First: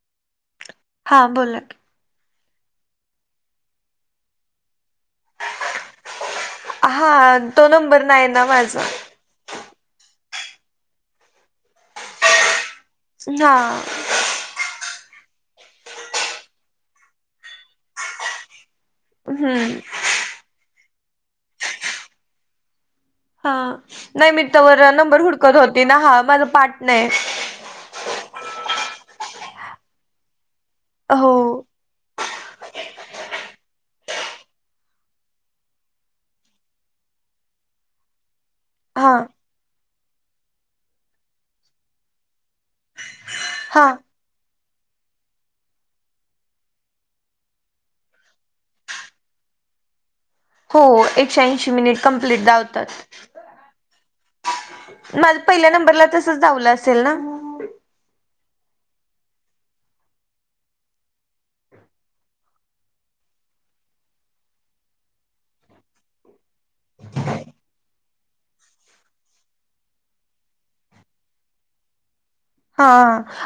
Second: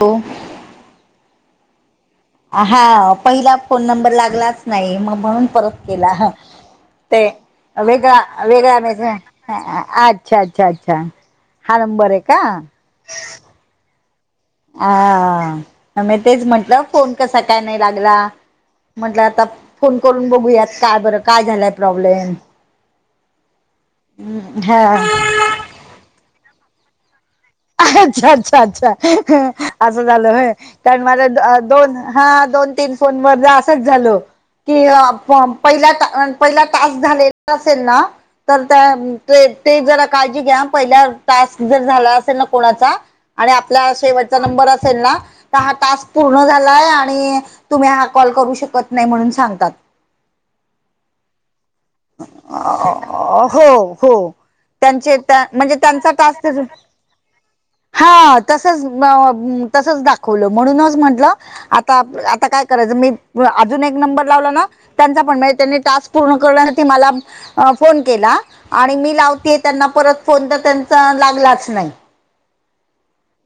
तो.. हां बोलकी. हा पहिला फोन नंबर लागलाच नाही मग म्हणून परत केला ह. ते हा तो नंबर वेगळा, नाही ना वेगळा, माझा. वेगळा ह अच्छा, अच्छा, अच्छा हा नंबर आहे का. ना. हा मी तेच म्हंटलं फोन कसा काय नाही लागला. म्हंटलं आता हम्म फोन करून बघूयात काय बरं काय झालाय प्रॉब्लेम. हा नाही मी तवर हा नंबर हुडकत होती ना हा माझं पाठ नाय. अच्छा, अच्छा, अच्छा ह असं झालं होय कारण हो. माझ्या दोन हा दोन, तीन फोन वरलं असच झाल. कि अं फॉर्म पहिला टा पहिला टास्क झालेला असेल ना. तर त्या हा ते ते जरा काळजी घ्या हं पहिला टास्क जर झाला असेल ना कोणाचा आणि हा आपला शेवटचा नंबर असेल ना. तर हा तास्क पूर्ण झालाय आणि तुम्ही हा कॉल करू शकत नाही म्हणून सांगतात. हो एकशे ऐंशी मिनिट कंप्लीट दावतात. अ, हो, हो. त्यांचे माझ टा पहिल्या म्हणजे नंबरला त्यांचा तसच टास्क ज दावलं असेल ना? हा तसच, तसच दाखवलं म्हणूनच म्हंटलं आता, आता काय करायचं मी अजून एक नंबर लावला ना. त्यांचा पण नाय त्यांनी टास्क पूर्ण करण्यासाठी मला अ फोन केला आणि मी लावतेय त्यांना परत फोन तर त्यांचा लागलाच नाही. हा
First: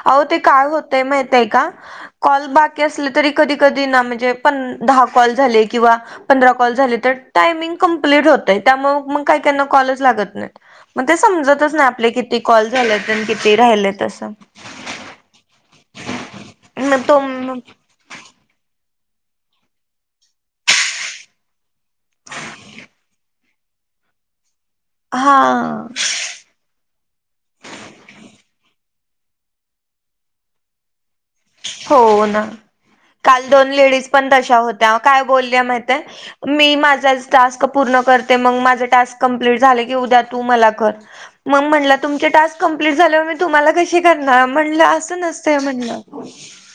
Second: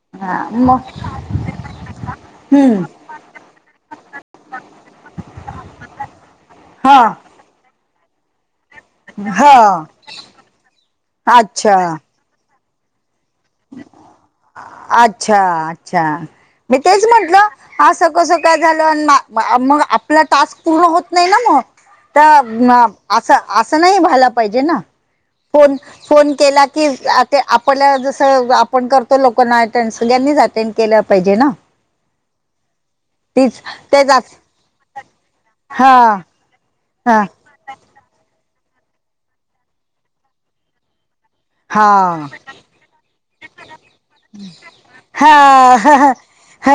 अहो ते हा काय मग होतय माहिताय का. कॉल बाकी हम्म असले तरी कधी, कधी ना म्हणजे पं दहा कॉल झाले किंवा पंधरा कॉल झाले हा तर टायमिंग कंप्लीट होतय त्यामूळं मग काय कायना हा कॉलच लागत नायत मग ते समजतच अच्छा नाही आपल्या कि ती कॉल झालेत अन किती राहिलेत अस. अच्छा, अच्छा मी मग तेच तो म्हंटलं अस कसं काय झालं मग आपला टास्क पूर्ण होत नाहीना मग. तर असं, असं नाही व्हायला पाहिजे ना हा फोन, फोन केला कि ते आपल्याला जसं आपण करतो लोकांना अटेंड सगळ्यांनीच अटेंड केलं पाहिजे ना हो ना काल तीच दोन लेडीज तेच पण तशा होत्या काय बोलल्या हा माहितेय मी हा माझाच टास्क क पूर्ण करते मग माझे टास्क कंप्लीट झाले की उद्या तू मला कर मग म्हणलं हा तुमचे टास्क कंप्लीट झाल्यावर मी तुम्हाला कशी करणार म्हणलं असं हा नसंतय म्हणलं ह हो ह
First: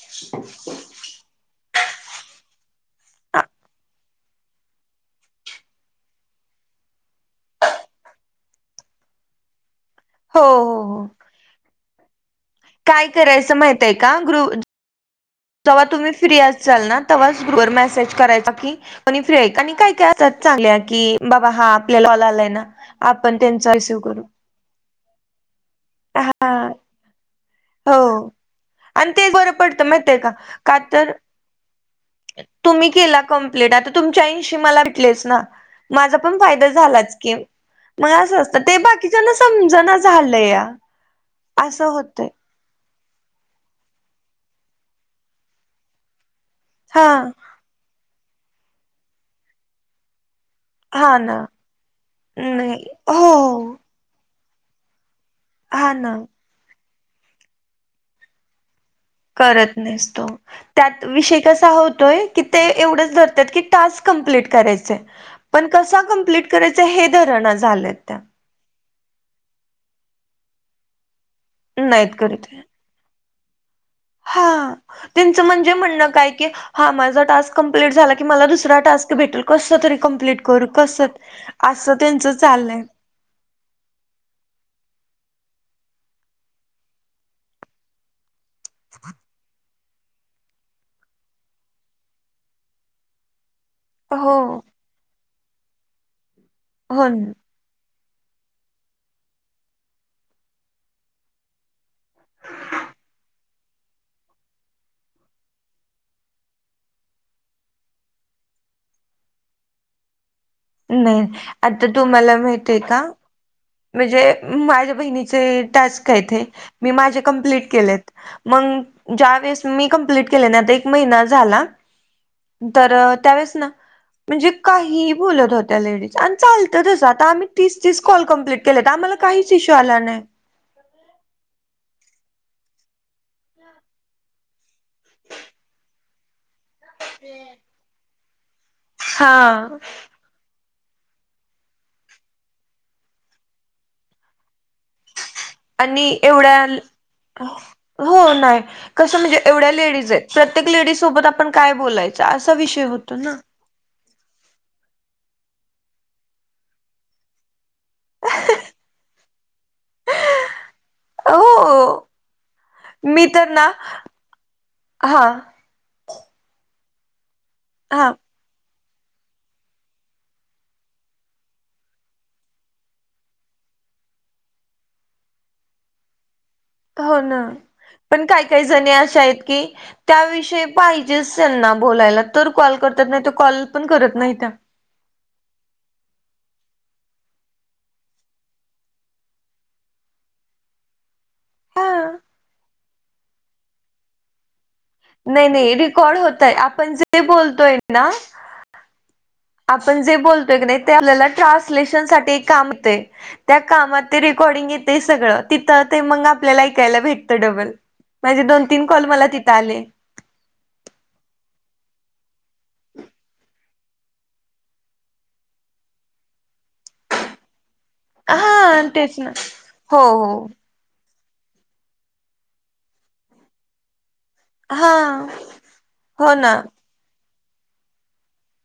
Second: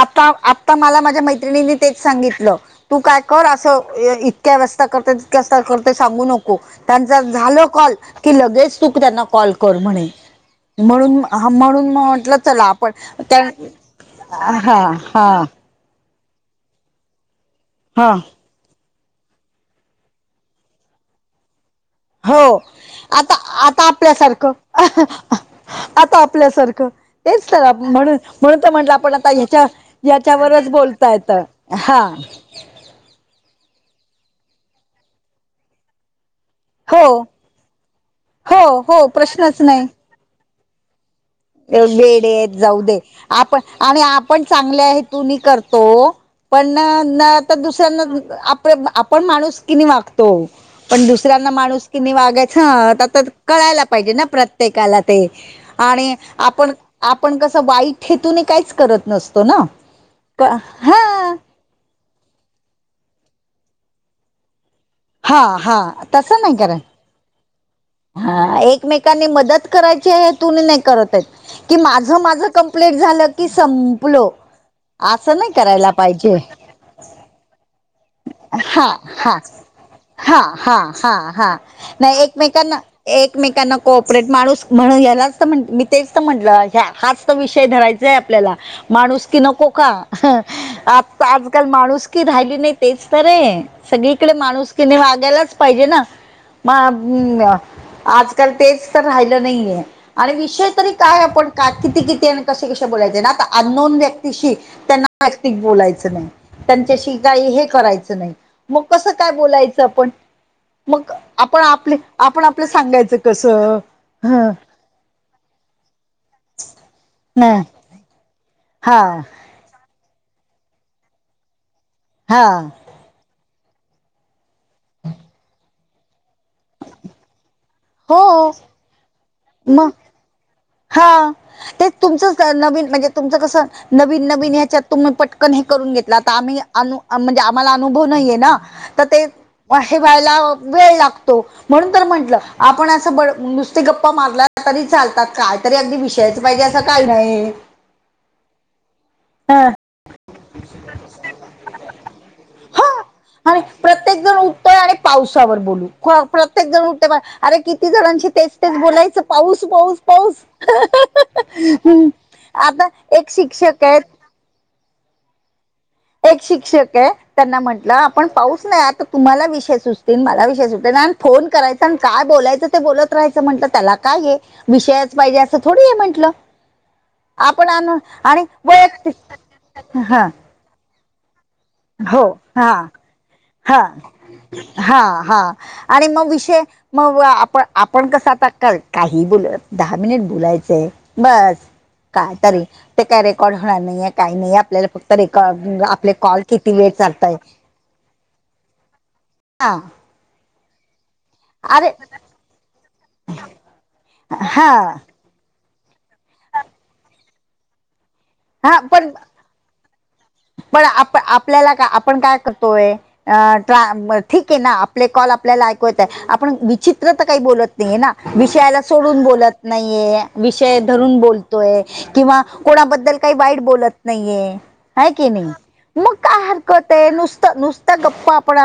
आत्ता आत्ता मला माझ्या मैत्रिणीनी तेच सांगितलं. तू काय कर असं इतक्या वाजता करते तितक्या वाजता करते सांगू नको. त्यांचा झालं कॉल की लगेच तूक त्यांना कॉल कर म्हणे हो हो म्हणून म हा म्हणून म्हंटलं चला पण काय त्या करायचं हा हा जवा तुम्ही फ्री असचाल ना तव्हाच ग्रुपवर मेसेज हा करायचा की आणि फ्री हाय आणि काय काय असत्यात चांगल्या की बाबा हा आपल्याला कॉल हो आलाय ना आता आपण त्यांचा आता रिसीव्ह करू आपल्यासारखं आता हा आपल्यासारखं तेच तर म्हणून हो म्हणून तर म्हटलं आणि आपण आता तेच बरं ह्याच्या पडतं माहितय का ह्याच्या वरच का तर बोलता येतं हा तुम्ही केला. कम्प्लीट आता तुमचे ऐंशी माझा पण फायदा झा हो की म अस असत हो ते हो बाकीच्या प्रश्नच समज झाल या. वेडेत जाऊ दे आपण आणि आपण चांगले आहे तून म करतो पण हा न तर दुसऱ्यांना आप आपण माणूस कि नाही वागतो. तो पण हा ना दुसऱ्यांना माणूसकीनी वागायचं नाही आता हो तर कळायला पाहिजे ना प्रत्येकाला ते हा ना आणि आपण आपण कसं वाईट हेतूने काहीच करत नसत करत नसतो त्यात विषय कसा होतोय की ते एवढंच धरत्यात की टास्क कमप्लीट करायचंय. हा पण हा कसा तसं कंप्लीट नाही करायचा करत हे धरणा झालेत. हा एकमेकांनी मदत करायच्या हेतुने नाही करतायत की माझ नाहीत करत माझं कं प्लेट झालं की सं हा त्यांचं म्हणजे म्हणणं काय पाहिजे की हा माझा टास्क कम्प्लीट झाला का मला दुसरा हा टास्क हा भेटेल कसं तरी हा कंप्लिट हा हा हा असं नाही त्यांचं झालंय एकमेकांना एकमेकांना कोऑपरेट माणूस म्हणून यालाच तर म्ह मी तेच तर म्हटलं हाच विषय धरायचाय आपल्याला माणूस की नको का आ आजकाल माणूस की राहिली नाही तेच तर र आहे सगळीकडे हो माणूस कि वागायलाच पाहिजे ना हो मग आजकाल तेच तर राहिलं नाहीये. आणि विषय तरी काय आपण का किती किती आणि कसे कसे बोलायचे ना आता अननोन व्यक्तीशी त्यांना जातिक बोलायचं नाही त्यांच्याशी काही हे करायचं नाही मग कसं काय बोलायचं आपण. मग नाही आपण आता आपले तुम्हाला आपण आपल्या माहित आहे का सांगायचं कसं म्हणजे ह माझ्या बहिणीचे टास्क आहेत मी माझे नाही कमप्लीट केलेत. हा मग ज्या वेळेस मी कंप्लीट केले आता एक महिना झाला. हा तर त्यावेेळेस ना म्हणजे काही बोलत होत्या लेडीज आणि चालतच आता आम्ही तीस तीस कॉल हो कंप्लीट आम्हाला काहीच इशू मग आला नाही. हा तेच तुमचं नवीन म्हणजे तुमचं कसं नवीन नवीन ह्याच्या तुम्ही पटकन हे करून घेतला तर आम्ही अनु म्हणजे आम्हाला अनुभव नाहीये ना तर ते हा हे व्हायला वेळ लागतो. म्हणून तर म्हंटलं आपण असं बड नुसते गप्पा मारला तरी चालतात. काय तरी अगदी आणि विषयाच एवढ्या पाहिजे असं काही नाही हो नाही कसं म्हणजे हा एवढ्या लेडीज आहेत प्रत्येक लेडी सोबत आपण काय बोलायचं असा विषय हा होतो ना. प्रत्येक जण उठतय आणि पावसावर बोलू प्रत्येक जण उठतय अरे कि- किती जणांशी तेच, तेच बोलायचं, पाऊस, पाऊस, पाऊस- हो हम्. आता एक शिक्षक आहेत- हां. एक शिक्षक आहे, त्यांना म्हटलं हा आपण पाऊस नाही आता- तुम्हाला विषय सुचतील, मला विषयष सुटेल आणि फोन करायचा आणि काय बोलायचं ते बोलत राहायचं म्हटलं त्या काय- विषयच पाहिजे, असं थोडी हे म्हटलं. हो ना, आपण आण पण काय आणि काही जणी अशा वैयक्तिक आहेत की, हा त्याविषयी- पाहिजेच त्यांना बोलायला हो तर हा कॉल करतात, नाही तर कॉल हा पण करत नाही त्या. हा, हा आणि मग विषय- मग आपण, आपण कसं आता काही बोल दहा मिनिट बोलायचंय. बस हा काय तरी, ते काय रेकॉर्ड होणार नाहीय, काही नाही आपल्याला फक्त- नाही, नाही, आपले रेकॉर्ड कॉल होतय, किती वेळ आपण जे चालताय बोलतोय ना- हा आपण जे बोलतोय की नाही ते आपल्याला अरे ट्रान्सलेशन साठी एक काम येतय. त्या कामात हा रेकॉर्डिंग येत सगळं. तिथं ते मग आपल्याला ऐकायला भेटतं डबल, माझे दोन, हा तीन कॉल पण मला तिथं आले. पण, आप- आपल्याला का आपण काय करतोय? अ.. ट्रा.. मग ठीक आहे ना, आपले कॉल आपल्याला ऐकू येत आहे, आपण विचित्र तर काही बोलत- ना विषयाला हा तेच सोडून ना. बोलत हो नाहीये, हो विषय धरून बोल- तोय किंवा कोणाबद्दल काही वाईट बोलत नाहीये. हा हाय की नाही, मग हो काय ना हरकत- ते, नुसतं, नुसत गप्पा आपण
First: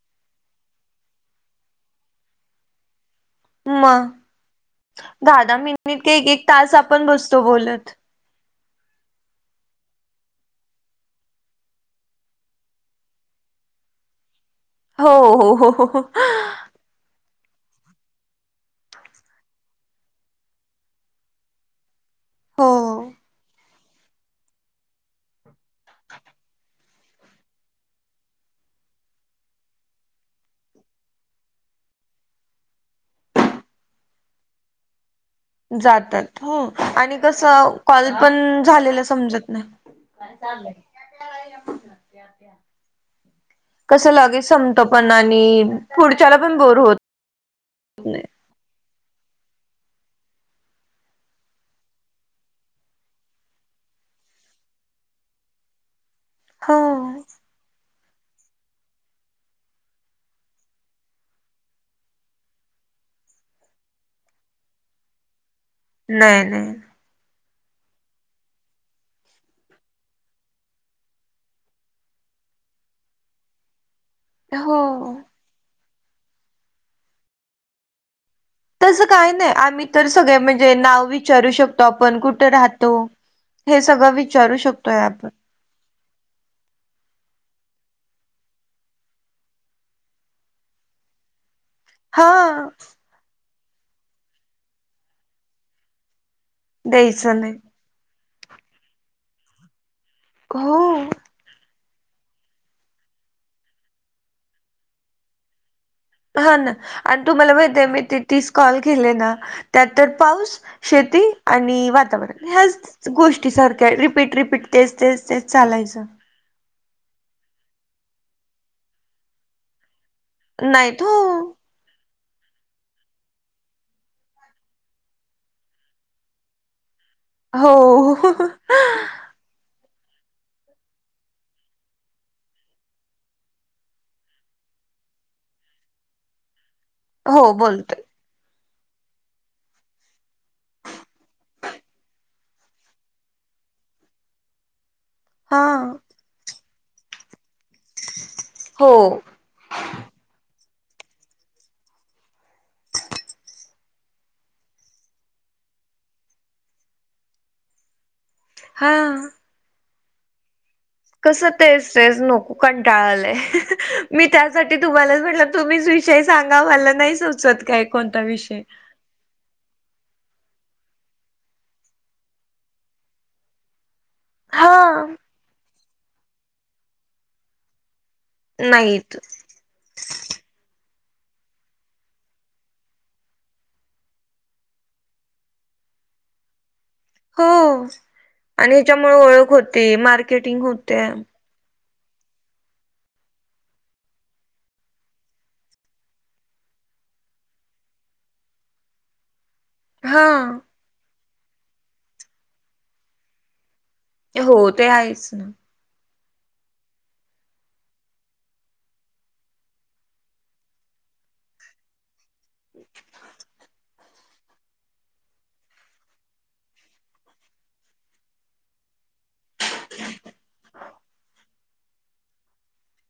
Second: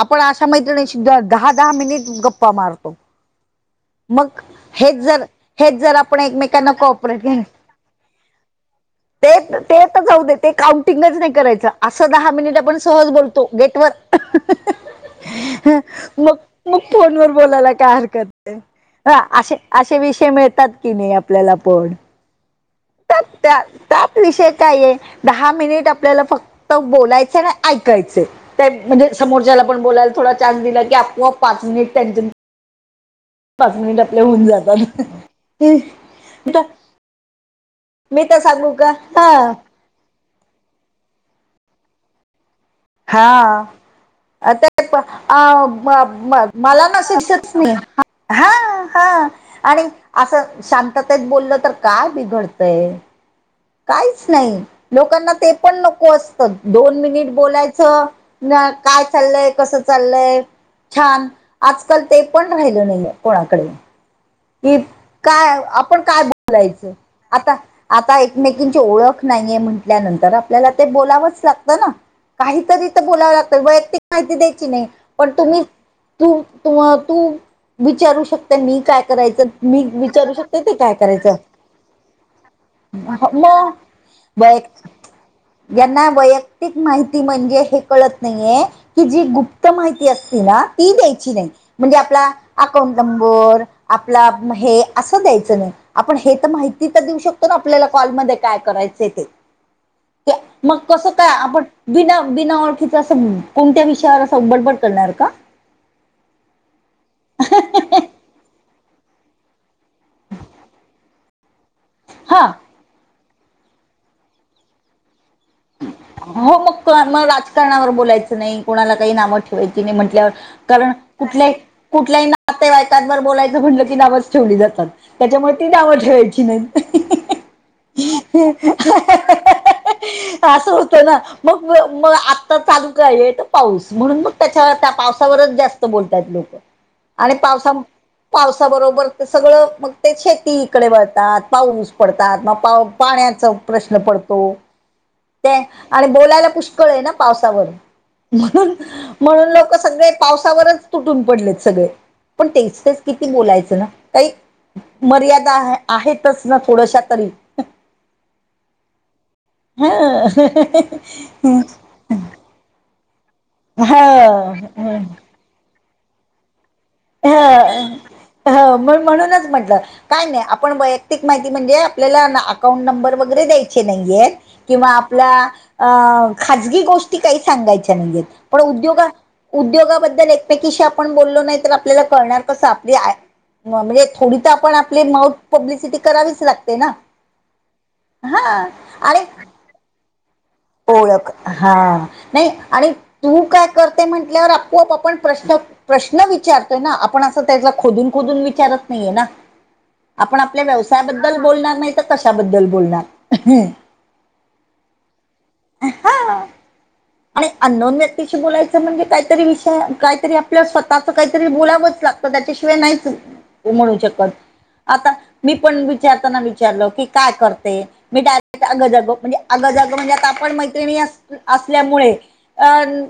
आपण अशा मैत्रिणी दहा-दहा मिनिट गप्- पा मारतो. मग, हेच जर, दहा दहा हेच जर, मिनिट का आपण एक एक एकमेकांना तास आपण काँपरेट- बसतो बोलत ते ते [unintelligible] जाऊदे, ते काउंटिंगच नाही करायच, असं दहा मिनिट आपण सहज बोलतो, गेटवर- हो, हो, हो, हो. मग मग, फोनवर बोलायला काय हरकत- ह, असे् असे विषय मिळतात की नाही, आपल्याला पण- हो. त्यात त्या त्यात विषय काय आहे, दहा मिनिट आपल्याला फक्त बोलायचं आणि ऐकायचंय. म्हणजे समोरच्याला पण बोलायला थोडा चान्स दिला की, आपोआप पाच मिनिट त्यांची- पाच मिनिट आपले होऊन जातात. जातात आणि कसं कॉल मी तर पण सांगू का झालेला हा समजत नाही. चाललंय [unintelligible] हा. आता पण आणि आ मग आ म पुढच्याला म पण बोर मला होत ना शिक्षत म [unintelligible] हा. हा. आणि असं शांततेत बोललं तर काय बिघडतंय? काहीच नाही, लोकांना ते पण नको असतं, हो. दोन मिनिट बोलायचं. ना काय चाललंय, कसं चाललंय? छान, आजकाल ते पण राहिलं नाहीये कोणाकडे. कि काय आपण काय नाही नाही बोलायचं? आता, आता एकमेकींची ओळख नाहीये म्हटल्यानंतर, आपल्याला ते बोलावंच लागतं ना? काहीतरी इथं बोलावं लागतं वैयक्तिक- माहिती द्यायची हो. नाही, पण तुम्ही तूु- तू विचारू शक- त मी काय- काय करायचं नाही, मी आम्ही तर विचारू सगळं शकते ते म्हणजे काय नाव करायचं विचारू शकतो आपण, कुठे राहतो, मग हे सगळं विचारू- विचारू वैयक्तिक शकतोय आपण. यांना वैयक्तिक माहिती म्हणजे, हे कळत नाहीये- कि जी गुप्त माहिती असती ना ती द्यायची नाही. म्हणजे आपला हा अकाउंट नंबर आपला हे असं द्यायचं नाही आपण हे तर माहि ति तर देऊ द्यायचं शकतो नाही का आपल्याला कॉलमध्ये काय करायचं ते मग हो. कसं काय आपण बिना, बिना ओळखीचं असं कोणत्या विषयावर असं बडबड करणार का [unintelligible] हा ना आणि तुम्हाला माहित हाय मी ते तीस कॉल केले ना त्यात तर पाऊस शेती आणि वा हा ह्याच गोष्टी सारख्या रिपीट रिपीट तेच तेच तेच चालायचं. हो मग मग राजकारणावर बोलायचं नाही कोणाला काही नावं ठेवायची नाही म्हटल्यावर. कारण नाहीत हो कुठल्याही कुठल्याही नातेवाईकांवर बोलायचं म्हंटलं की नावच ठेवली जातात त्याच्यामुळे ती नावं ठेवायची नाहीत हो हो ह. [unintelligible] असं होतं ना मग मग आत्ता चालू काय आहे तर पाऊस म्हणून मग त्याच्या त्या पावसावरच जास्त बोलतात लोकं आणि हो पावसा बोलतोय पावसाबरोबर तर सगळं मग ते शेतीकडे वळतात पाऊस पडतात मग पा पाण्याचं प्रश्न पडतो. ते हा आणि बोलायला पुष्कळ आहे ना पावसावर म्हणून, हो म्हणून लोक सगळे पावसावरच तुटून पडलेत सगळे पण तेच तेच किती बोलायचं ना काही मर्यादा आहेतच ना थोडश्या तरी हा. हा हा ह कसं तेच तेच नको कंटाळा आलंय मी त्यासाठी ह तुम्हालाच म्हटलं तुम्हीच विषय सांगा मला नाही ह सुचत काय कोणता ह विषय. म्हणूनच म्हंटलं. काय नाही, आपण वैयक्तिक माहिती म्हणजे आपल्याला अकाउंट नंबर वगैरे द्याय की नाहीये हा किंवा आपल्या अ खाजगी गोष्टी काही सांगायच्या नाहीयेत. पण उद्योगा नाहीत उद्योगाबद्दल एकमेकीशी आपण बोललो नाही तर आपल्याला कळणार कसं आपली आय म म्हणजे थोडी तर आपण आपली माऊथ पब्लिसिटी करावीच लागते ना. हो हा आणि ह्याच्यामुळ ओळख होती मार्केटिंग हो ओळख, हा नाही आणि तू काय करते म्हंटल्यावर आपोआप आपण प्रश्न प्रश्न विचारतोय ना आपण असं त्याला खोदून खोदून विचारत नाहीये ना. हा आपण आपल्या व्यवसायाबद्दल बोलणार नाही तर कशाबद्दल बोलणार? हो ते आहेच ना हा आ. आणि अन्नोन व्यक्तीशी बोलायचं म्हणजे काहीतरी विषय काहीतरी आपल्या स्वतःच काहीतरी बोलावच लागतं. तर त्याच्याशिवाय नाहीच हम्म, म्हणू शकत आता मी पण विचारताना विचारलं की काय करते? मी डायरेक्ट अगं जागं म्हणजे अगं जागं म्हणजे आता आपण मैत्रिणी असं असं सल्यामुळे अन्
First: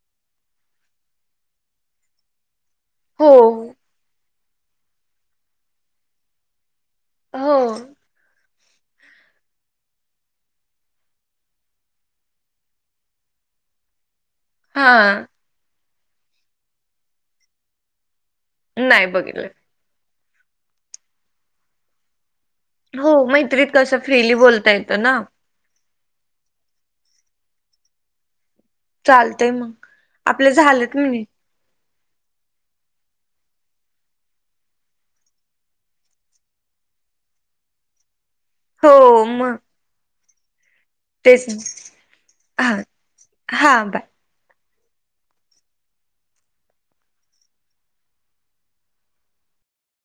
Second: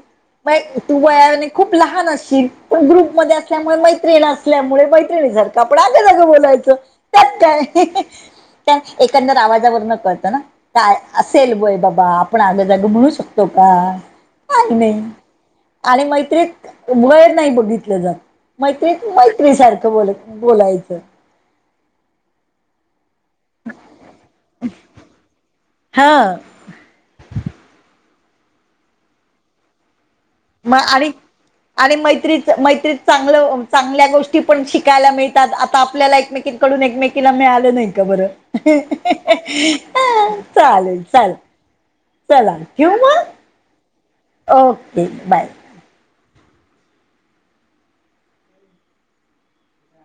म तू वयाने खूप लहान अशील पण ग्रुप हो मध्ये असल्यामुळे मैत्रीणं असल्यामुळे मैत्रिणीसारखं आपण अगं जागं बोलायचं. त्यात हो काय त्या एकंदर आवाजावरणं कळतं ना काय असेल वय बाबा आपण आगं जागं म्हणू शक तो का? काय नाही हा आणि मैत्रीत वय नाही बघितलं जात मैत्रीत नाही बघितलं मैत्रीसार ख बोलक बोलायचं हो मैत्रीत कसं फ्रीली बोलता येतं ना हा. चालतंय मगं मग आणि आणि मैत्रीत मैत्रीत चांगलं चांगल्या गोष्टी पण शिकायला मिळतात 'आता आपल्याला एकमेकी कडून एकमेकीला मिळालं नाही का बर हो मग हं चालेलं. तेच. हा, मग हा बाय. ओके. बाय.